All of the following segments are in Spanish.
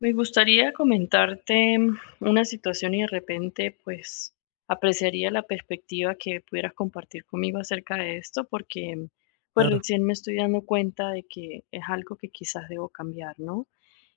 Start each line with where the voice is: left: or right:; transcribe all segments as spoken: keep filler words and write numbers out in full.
left: Me gustaría comentarte mm, una situación y de repente, pues, apreciaría la perspectiva que pudieras compartir conmigo acerca de esto, porque, pues,
right: Claro,
left: recién me estoy dando cuenta de que es algo que quizás debo cambiar, ¿no?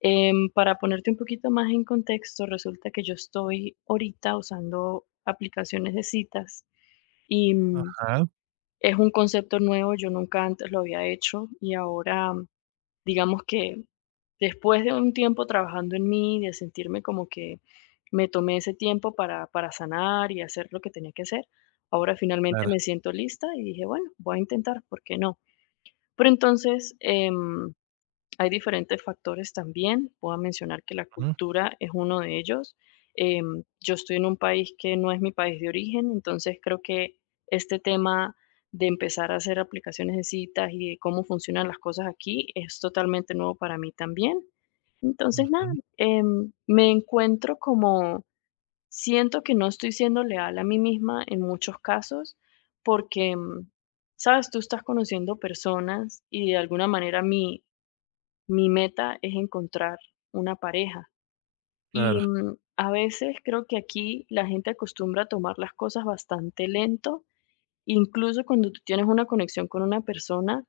left: Em, para ponerte un poquito más en contexto, resulta que yo estoy ahorita usando aplicaciones de citas y mm,
right: ajá,
left: es un concepto nuevo, yo nunca antes lo había hecho y ahora, digamos que después de un tiempo trabajando en mí, de sentirme como que me tomé ese tiempo para, para sanar y hacer lo que tenía que hacer, ahora finalmente
right: claro,
left: me siento lista y dije, bueno, voy a intentar, ¿por qué no? Pero entonces, em, hay diferentes factores también. Puedo mencionar que la
right: ujú,
left: cultura es uno de ellos. Em, yo estoy en un país que no es mi país de origen, entonces creo que este tema de empezar a hacer aplicaciones de citas y de cómo funcionan las cosas aquí es totalmente nuevo para mí también. Entonces, nada,
right: ujú,
left: em, me encuentro como, siento que no estoy siendo leal a mí misma en muchos casos porque, em, sabes, tú estás conociendo personas y de alguna manera mi, mi meta es encontrar una pareja.
right: claro,
left: Y, mm, a veces creo que aquí la gente acostumbra a tomar las cosas bastante lento, incluso cuando tú tienes una conexión con una persona,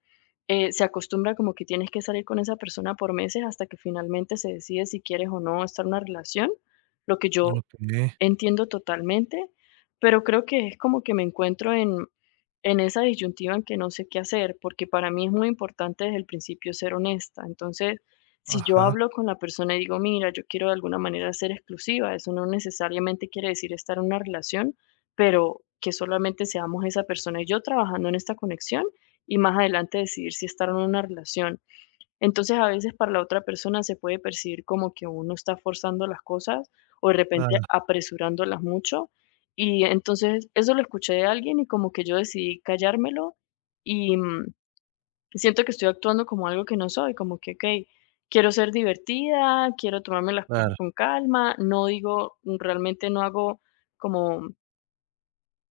left: eh, se acostumbra como que tienes que salir con esa persona por meses hasta que finalmente se decide si quieres o no estar en una relación, lo que yo
right: okey,
left: entiendo totalmente, pero creo que es como que me encuentro en, en esa disyuntiva en que no sé qué hacer, porque para mí es muy importante desde el principio ser honesta. Entonces, si yo
right: ajá,
left: hablo con la persona y digo, mira, yo quiero de alguna manera ser exclusiva, eso no necesariamente quiere decir estar en una relación, pero que solamente seamos esa persona y yo trabajando en esta conexión y más adelante decidir si estar en una relación. Entonces, a veces para la otra persona se puede percibir como que uno está forzando las cosas o de
right: claro,
left: repente apresurándolas mucho. Y entonces eso lo escuché de alguien y como que yo decidí callármelo y, mm, siento que estoy actuando como algo que no soy, como que, ok, quiero ser divertida, quiero tomarme las
right: claro,
left: cosas con calma, no digo, mm, realmente no hago, como,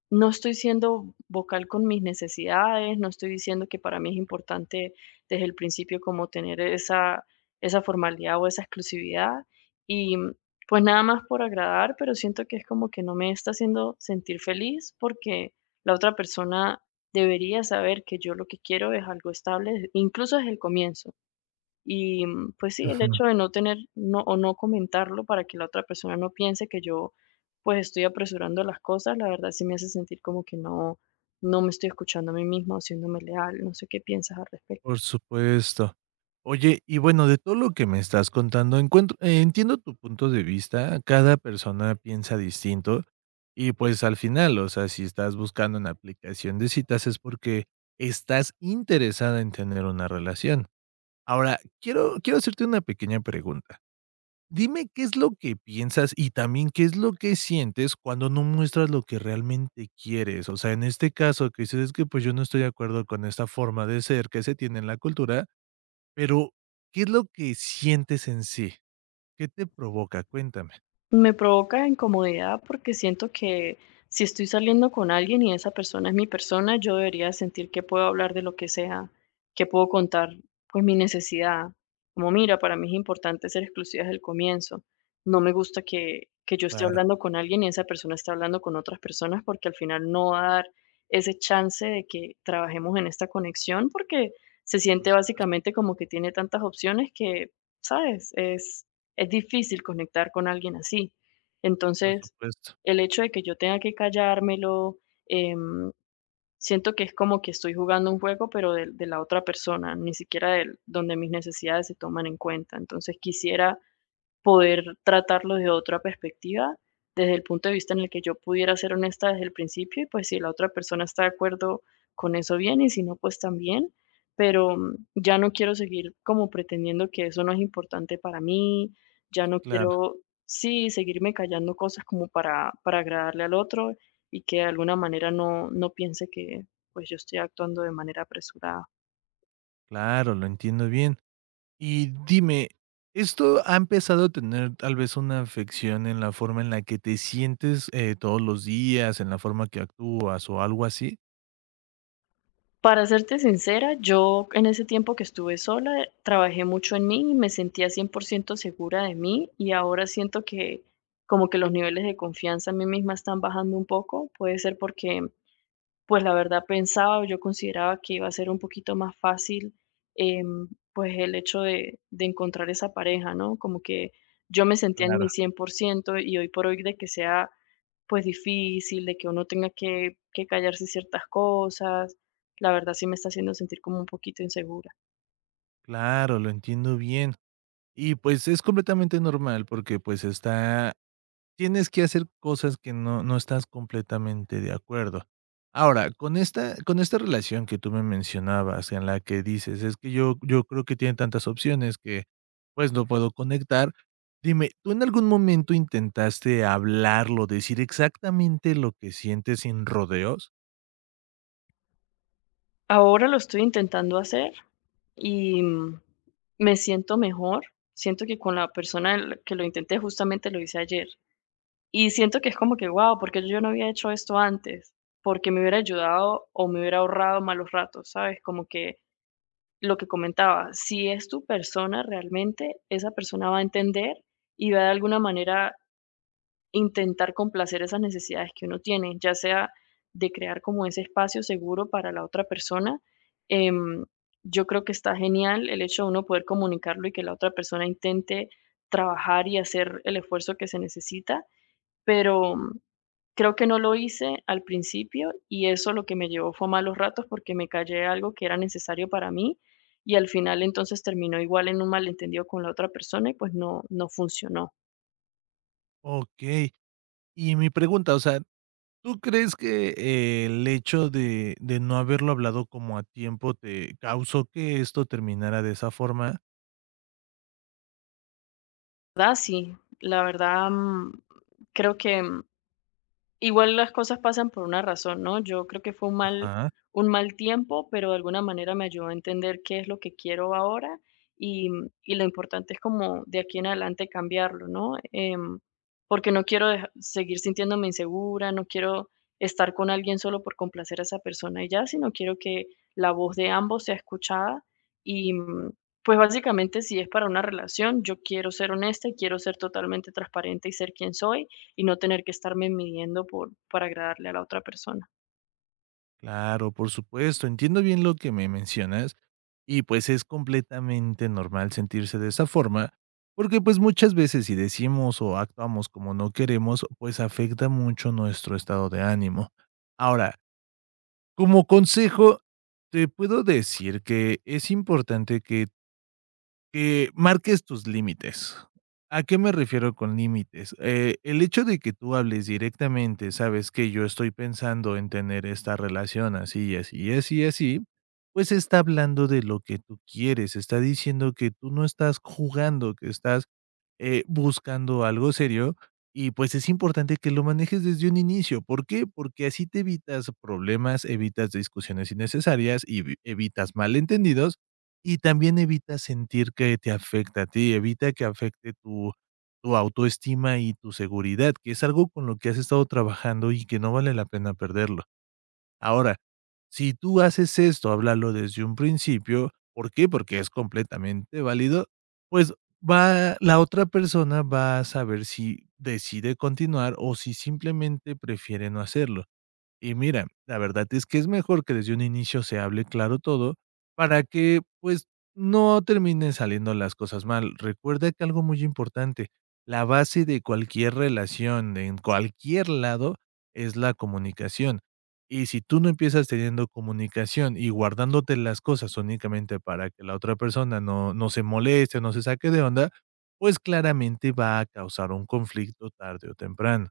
left: no estoy siendo vocal con mis necesidades, no estoy diciendo que para mí es importante desde el principio como tener esa, esa formalidad o esa exclusividad. Y, mm, pues nada más por agradar, pero siento que es como que no me está haciendo sentir feliz porque la otra persona debería saber que yo lo que quiero es algo estable, incluso desde el comienzo. Y, mm, pues sí, el
right: ujú,
left: hecho de no tener no o no comentarlo para que la otra persona no piense que yo, pues, estoy apresurando las cosas, la verdad sí me hace sentir como que no no me estoy escuchando a mí mismo o siéndome leal, no sé qué piensas al respecto.
right: por supuesto. Oye, y bueno, de todo lo que me estás contando, encuentro eh, entiendo tu punto de vista, cada persona piensa distinto y, pues, al final, o sea, si estás buscando una aplicación de citas es porque estás interesada en tener una relación. Ahora, quiero quiero hacerte una pequeña pregunta. Dime qué es lo que piensas y también qué es lo que sientes cuando no muestras lo que realmente quieres. O sea, en este caso que dices: "Es que, pues, yo no estoy de acuerdo con esta forma de ser que se tiene en la cultura", pero, ¿qué es lo que sientes en sí? ¿Qué te provoca? Cuéntame.
left: Me provoca incomodidad porque siento que si estoy saliendo con alguien y esa persona es mi persona, yo debería sentir que puedo hablar de lo que sea, que puedo contar pues mi necesidad. Como mira, para mí es importante ser exclusiva desde el comienzo. No me gusta que, que yo esté
right: Claro,
left: hablando con alguien y esa persona esté hablando con otras personas porque al final no va a dar ese chance de que trabajemos en esta conexión porque se
right: por
left: siente
right: supuesto,
left: básicamente como que tiene tantas opciones que, ¿sabes? Es es difícil conectar con alguien así.
right: por
left: Entonces,
right: supuesto.
left: el hecho de que yo tenga que callármelo, em, siento que es como que estoy jugando un juego, pero de, de la otra persona, ni siquiera del- donde mis necesidades se toman en cuenta. Entonces, quisiera poder tratarlo de otra perspectiva, desde el punto de vista en el que yo pudiera ser honesta desde el principio y pues si la otra persona está de acuerdo con eso bien y si no, pues también, pero mm, ya no quiero seguir como pretendiendo que eso no es importante para mí, ya no
right: Claro,
left: quiero, sí, seguirme callando cosas como para, para agradarle al otro y que de alguna manera no, no piense que pues yo estoy actuando de manera apresurada.
right: claro, lo entiendo bien. Y dime, ¿esto ha empezado a tener tal vez una afección en la forma en la que te sientes, eh, todos los días, en la forma que actúas o algo así?
left: Para serte sincera, yo en ese tiempo que estuve sola, trabajé mucho en mí y me sentía cien por ciento segura de mí y ahora siento que como que los niveles de confianza en mí misma están bajando un poco. Puede ser porque pues la verdad pensaba o yo consideraba que iba a ser un poquito más fácil, em, pues el hecho de de encontrar esa pareja, ¿no? Como que yo me sentía en
right: Claro,
left: mi cien por ciento y hoy por hoy de que sea pues difícil, de que uno tenga que que callarse ciertas cosas, la verdad sí me está haciendo sentir como un poquito insegura.
right: claro, lo entiendo bien. Y pues es completamente normal porque pues está, tienes que hacer cosas que no no estás completamente de acuerdo. Ahora, con esta con esta relación que tú me mencionabas en la que dices: "Es que yo yo creo que tiene tantas opciones que, pues, no puedo conectar". Dime, ¿tú en algún momento intentaste hablarlo, decir exactamente lo que sientes sin rodeos?
left: Ahora lo estoy intentando hacer y, mm, me siento mejor. Siento que con la persona el que lo intenté, justamente lo hice ayer. Y siento que es como que, guau, ¿porque yo no había hecho esto antes? Porque me hubiera ayudado o me hubiera ahorrado malos ratos, ¿sabes? Como que lo que comentaba, si es tu persona realmente, esa persona va a entender y va de alguna manera intentar complacer esas necesidades que uno tiene, ya sea de crear como ese espacio seguro para la otra persona. Em, yo creo que está genial el hecho de uno poder comunicarlo y que la otra persona intente trabajar y hacer el esfuerzo que se necesita, pero mm, creo que no lo hice al principio y eso lo que me llevó fue a malos ratos porque me callé algo que era necesario para mí y al final entonces terminó igual en un malentendido con la otra persona y pues no, no funcionó.
right: Okey. Y mi pregunta, o sea, ¿tú crees que, eh, el hecho de de no haberlo hablado como a tiempo te causó que esto terminara de esa forma?
left: ¿Verdad? Sí, la verdad mm, creo que, mm, igual las cosas pasan por una razón, ¿no? Yo creo que fue un mal,
right: Ajá,
left: un mal tiempo, pero de alguna manera me ayudó a entender qué es lo que quiero ahora y, y lo importante es como de aquí en adelante cambiarlo, ¿no? Em, porque no quiero deja- seguir sintiéndome insegura, no quiero estar con alguien solo por complacer a esa persona y ya, sino quiero que la voz de ambos sea escuchada y, mm, pues básicamente si es para una relación, yo quiero ser honesta y quiero ser totalmente transparente y ser quien soy y no tener que estarme midiendo por, para agradarle a la otra persona.
right: claro, por supuesto, entiendo bien lo que me mencionas y, pues, es completamente normal sentirse de esa forma, porque, pues, muchas veces si decimos o actuamos como no queremos, pues, afecta mucho nuestro estado de ánimo. Ahora, como consejo, te puedo decir que es importante que Que marques tus límites. ¿A qué me refiero con límites? Eh, el hecho de que tú hables directamente, sabes que yo estoy pensando en tener esta relación así, así, así, así, pues está hablando de lo que tú quieres, está diciendo que tú no estás jugando, que estás eh, buscando algo serio y pues es importante que lo manejes desde un inicio. ¿Por qué? Porque así te evitas problemas, evitas discusiones innecesarias y vi- evitas malentendidos y también evita sentir que te afecta a ti, evita que afecte tu tu autoestima y tu seguridad, que es algo con lo que has estado trabajando y que no vale la pena perderlo. Ahora, si tú haces esto, háblalo desde un principio, ¿por qué? Porque es completamente válido, pues va la otra persona va a saber si decide continuar o si simplemente prefiere no hacerlo. Y mira, la verdad es que es mejor que desde un inicio se hable claro todo para que pues no terminen saliendo las cosas mal. Recuerda que algo muy importante, la base de cualquier relación de en cualquier lado es la comunicación. Y si tú no empiezas teniendo comunicación y guardándote las cosas únicamente para que la otra persona no, no se moleste, no se saque de onda, pues claramente va a causar un conflicto tarde o temprano.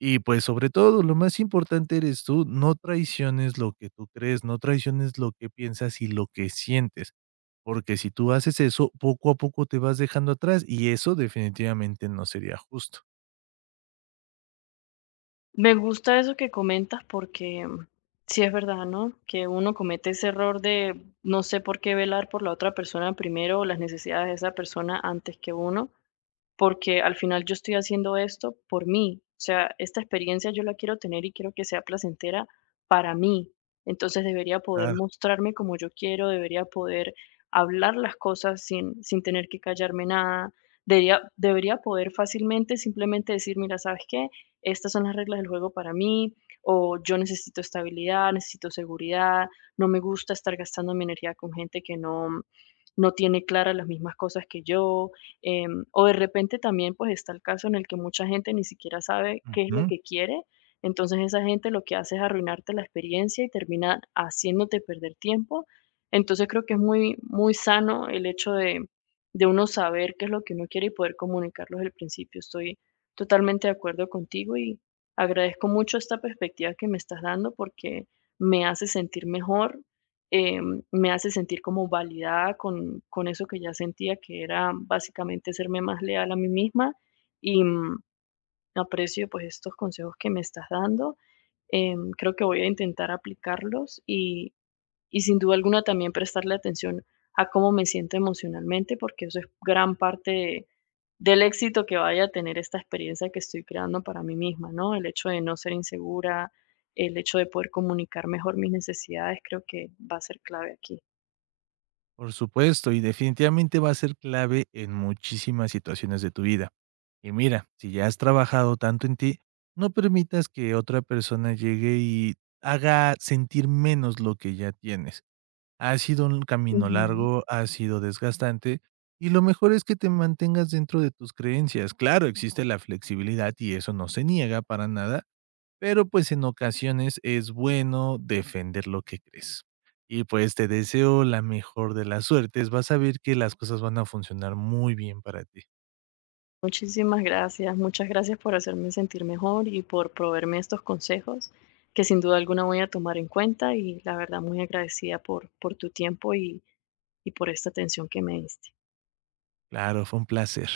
right: Y, pues, sobre todo, lo más importante eres tú, no traiciones lo que tú crees, no traiciones lo que piensas y lo que sientes, porque si tú haces eso, poco a poco te vas dejando atrás, y eso definitivamente no sería justo.
left: Me gusta eso que comentas porque, mm, sí es verdad, ¿no? Que uno comete ese error de no sé por qué velar por la otra persona primero o las necesidades de esa persona antes que uno, porque al final yo estoy haciendo esto por mí. O sea, esta experiencia yo la quiero tener y quiero que sea placentera para mí. Entonces debería poder
right: Claro.
left: mostrarme como yo quiero, debería poder hablar las cosas sin, sin tener que callarme nada. Debería, debería poder fácilmente simplemente decir, mira, ¿sabes qué? Estas son las reglas del juego para mí, o yo necesito estabilidad, necesito seguridad, no me gusta estar gastando mi energía con gente que no, no tiene claras las mismas cosas que yo. Em, o de repente también, pues, está el caso en el que mucha gente ni siquiera sabe qué es lo
right: Ujú,
left: que quiere, entonces esa gente lo que hace es arruinarte la experiencia y termina haciéndote perder tiempo. Entonces creo que es muy, muy sano el hecho de, de uno saber qué es lo que uno quiere y poder comunicarlo desde el principio. Estoy totalmente de acuerdo contigo y agradezco mucho esta perspectiva que me estás dando porque me hace sentir mejor, em, me hace sentir como validada con, con eso que ya sentía, que era básicamente serme más leal a mí misma y, mm, aprecio pues estos consejos que me estás dando. Em, creo que voy a intentar aplicarlos y, y sin duda alguna también prestarle atención a cómo me siento emocionalmente, porque eso es gran parte de- del éxito que vaya a tener esta experiencia que estoy creando para mí misma, ¿no? El hecho de no ser insegura, el hecho de poder comunicar mejor mis necesidades, creo que va a ser clave aquí.
right: por supuesto, y definitivamente va a ser clave en muchísimas situaciones de tu vida. Y mira, si ya has trabajado tanto en ti, no permitas que otra persona llegue y haga sentir menos lo que ya tienes. Ha sido un camino
left: Ujú.
right: largo, ha sido desgastante, y lo mejor es que te mantengas dentro de tus creencias. Claro, existe la flexibilidad y eso no se niega para nada, pero pues en ocasiones es bueno defender lo que crees. Y pues te deseo la mejor de las suertes, vas a ver que las cosas van a funcionar muy bien para ti.
left: Muchísimas gracias, muchas gracias por hacerme sentir mejor y por proveerme estos consejos que sin duda alguna voy a tomar en cuenta y la verdad muy agradecida por, por tu tiempo y, y por esta atención que me diste.
right: Claro, fue un placer.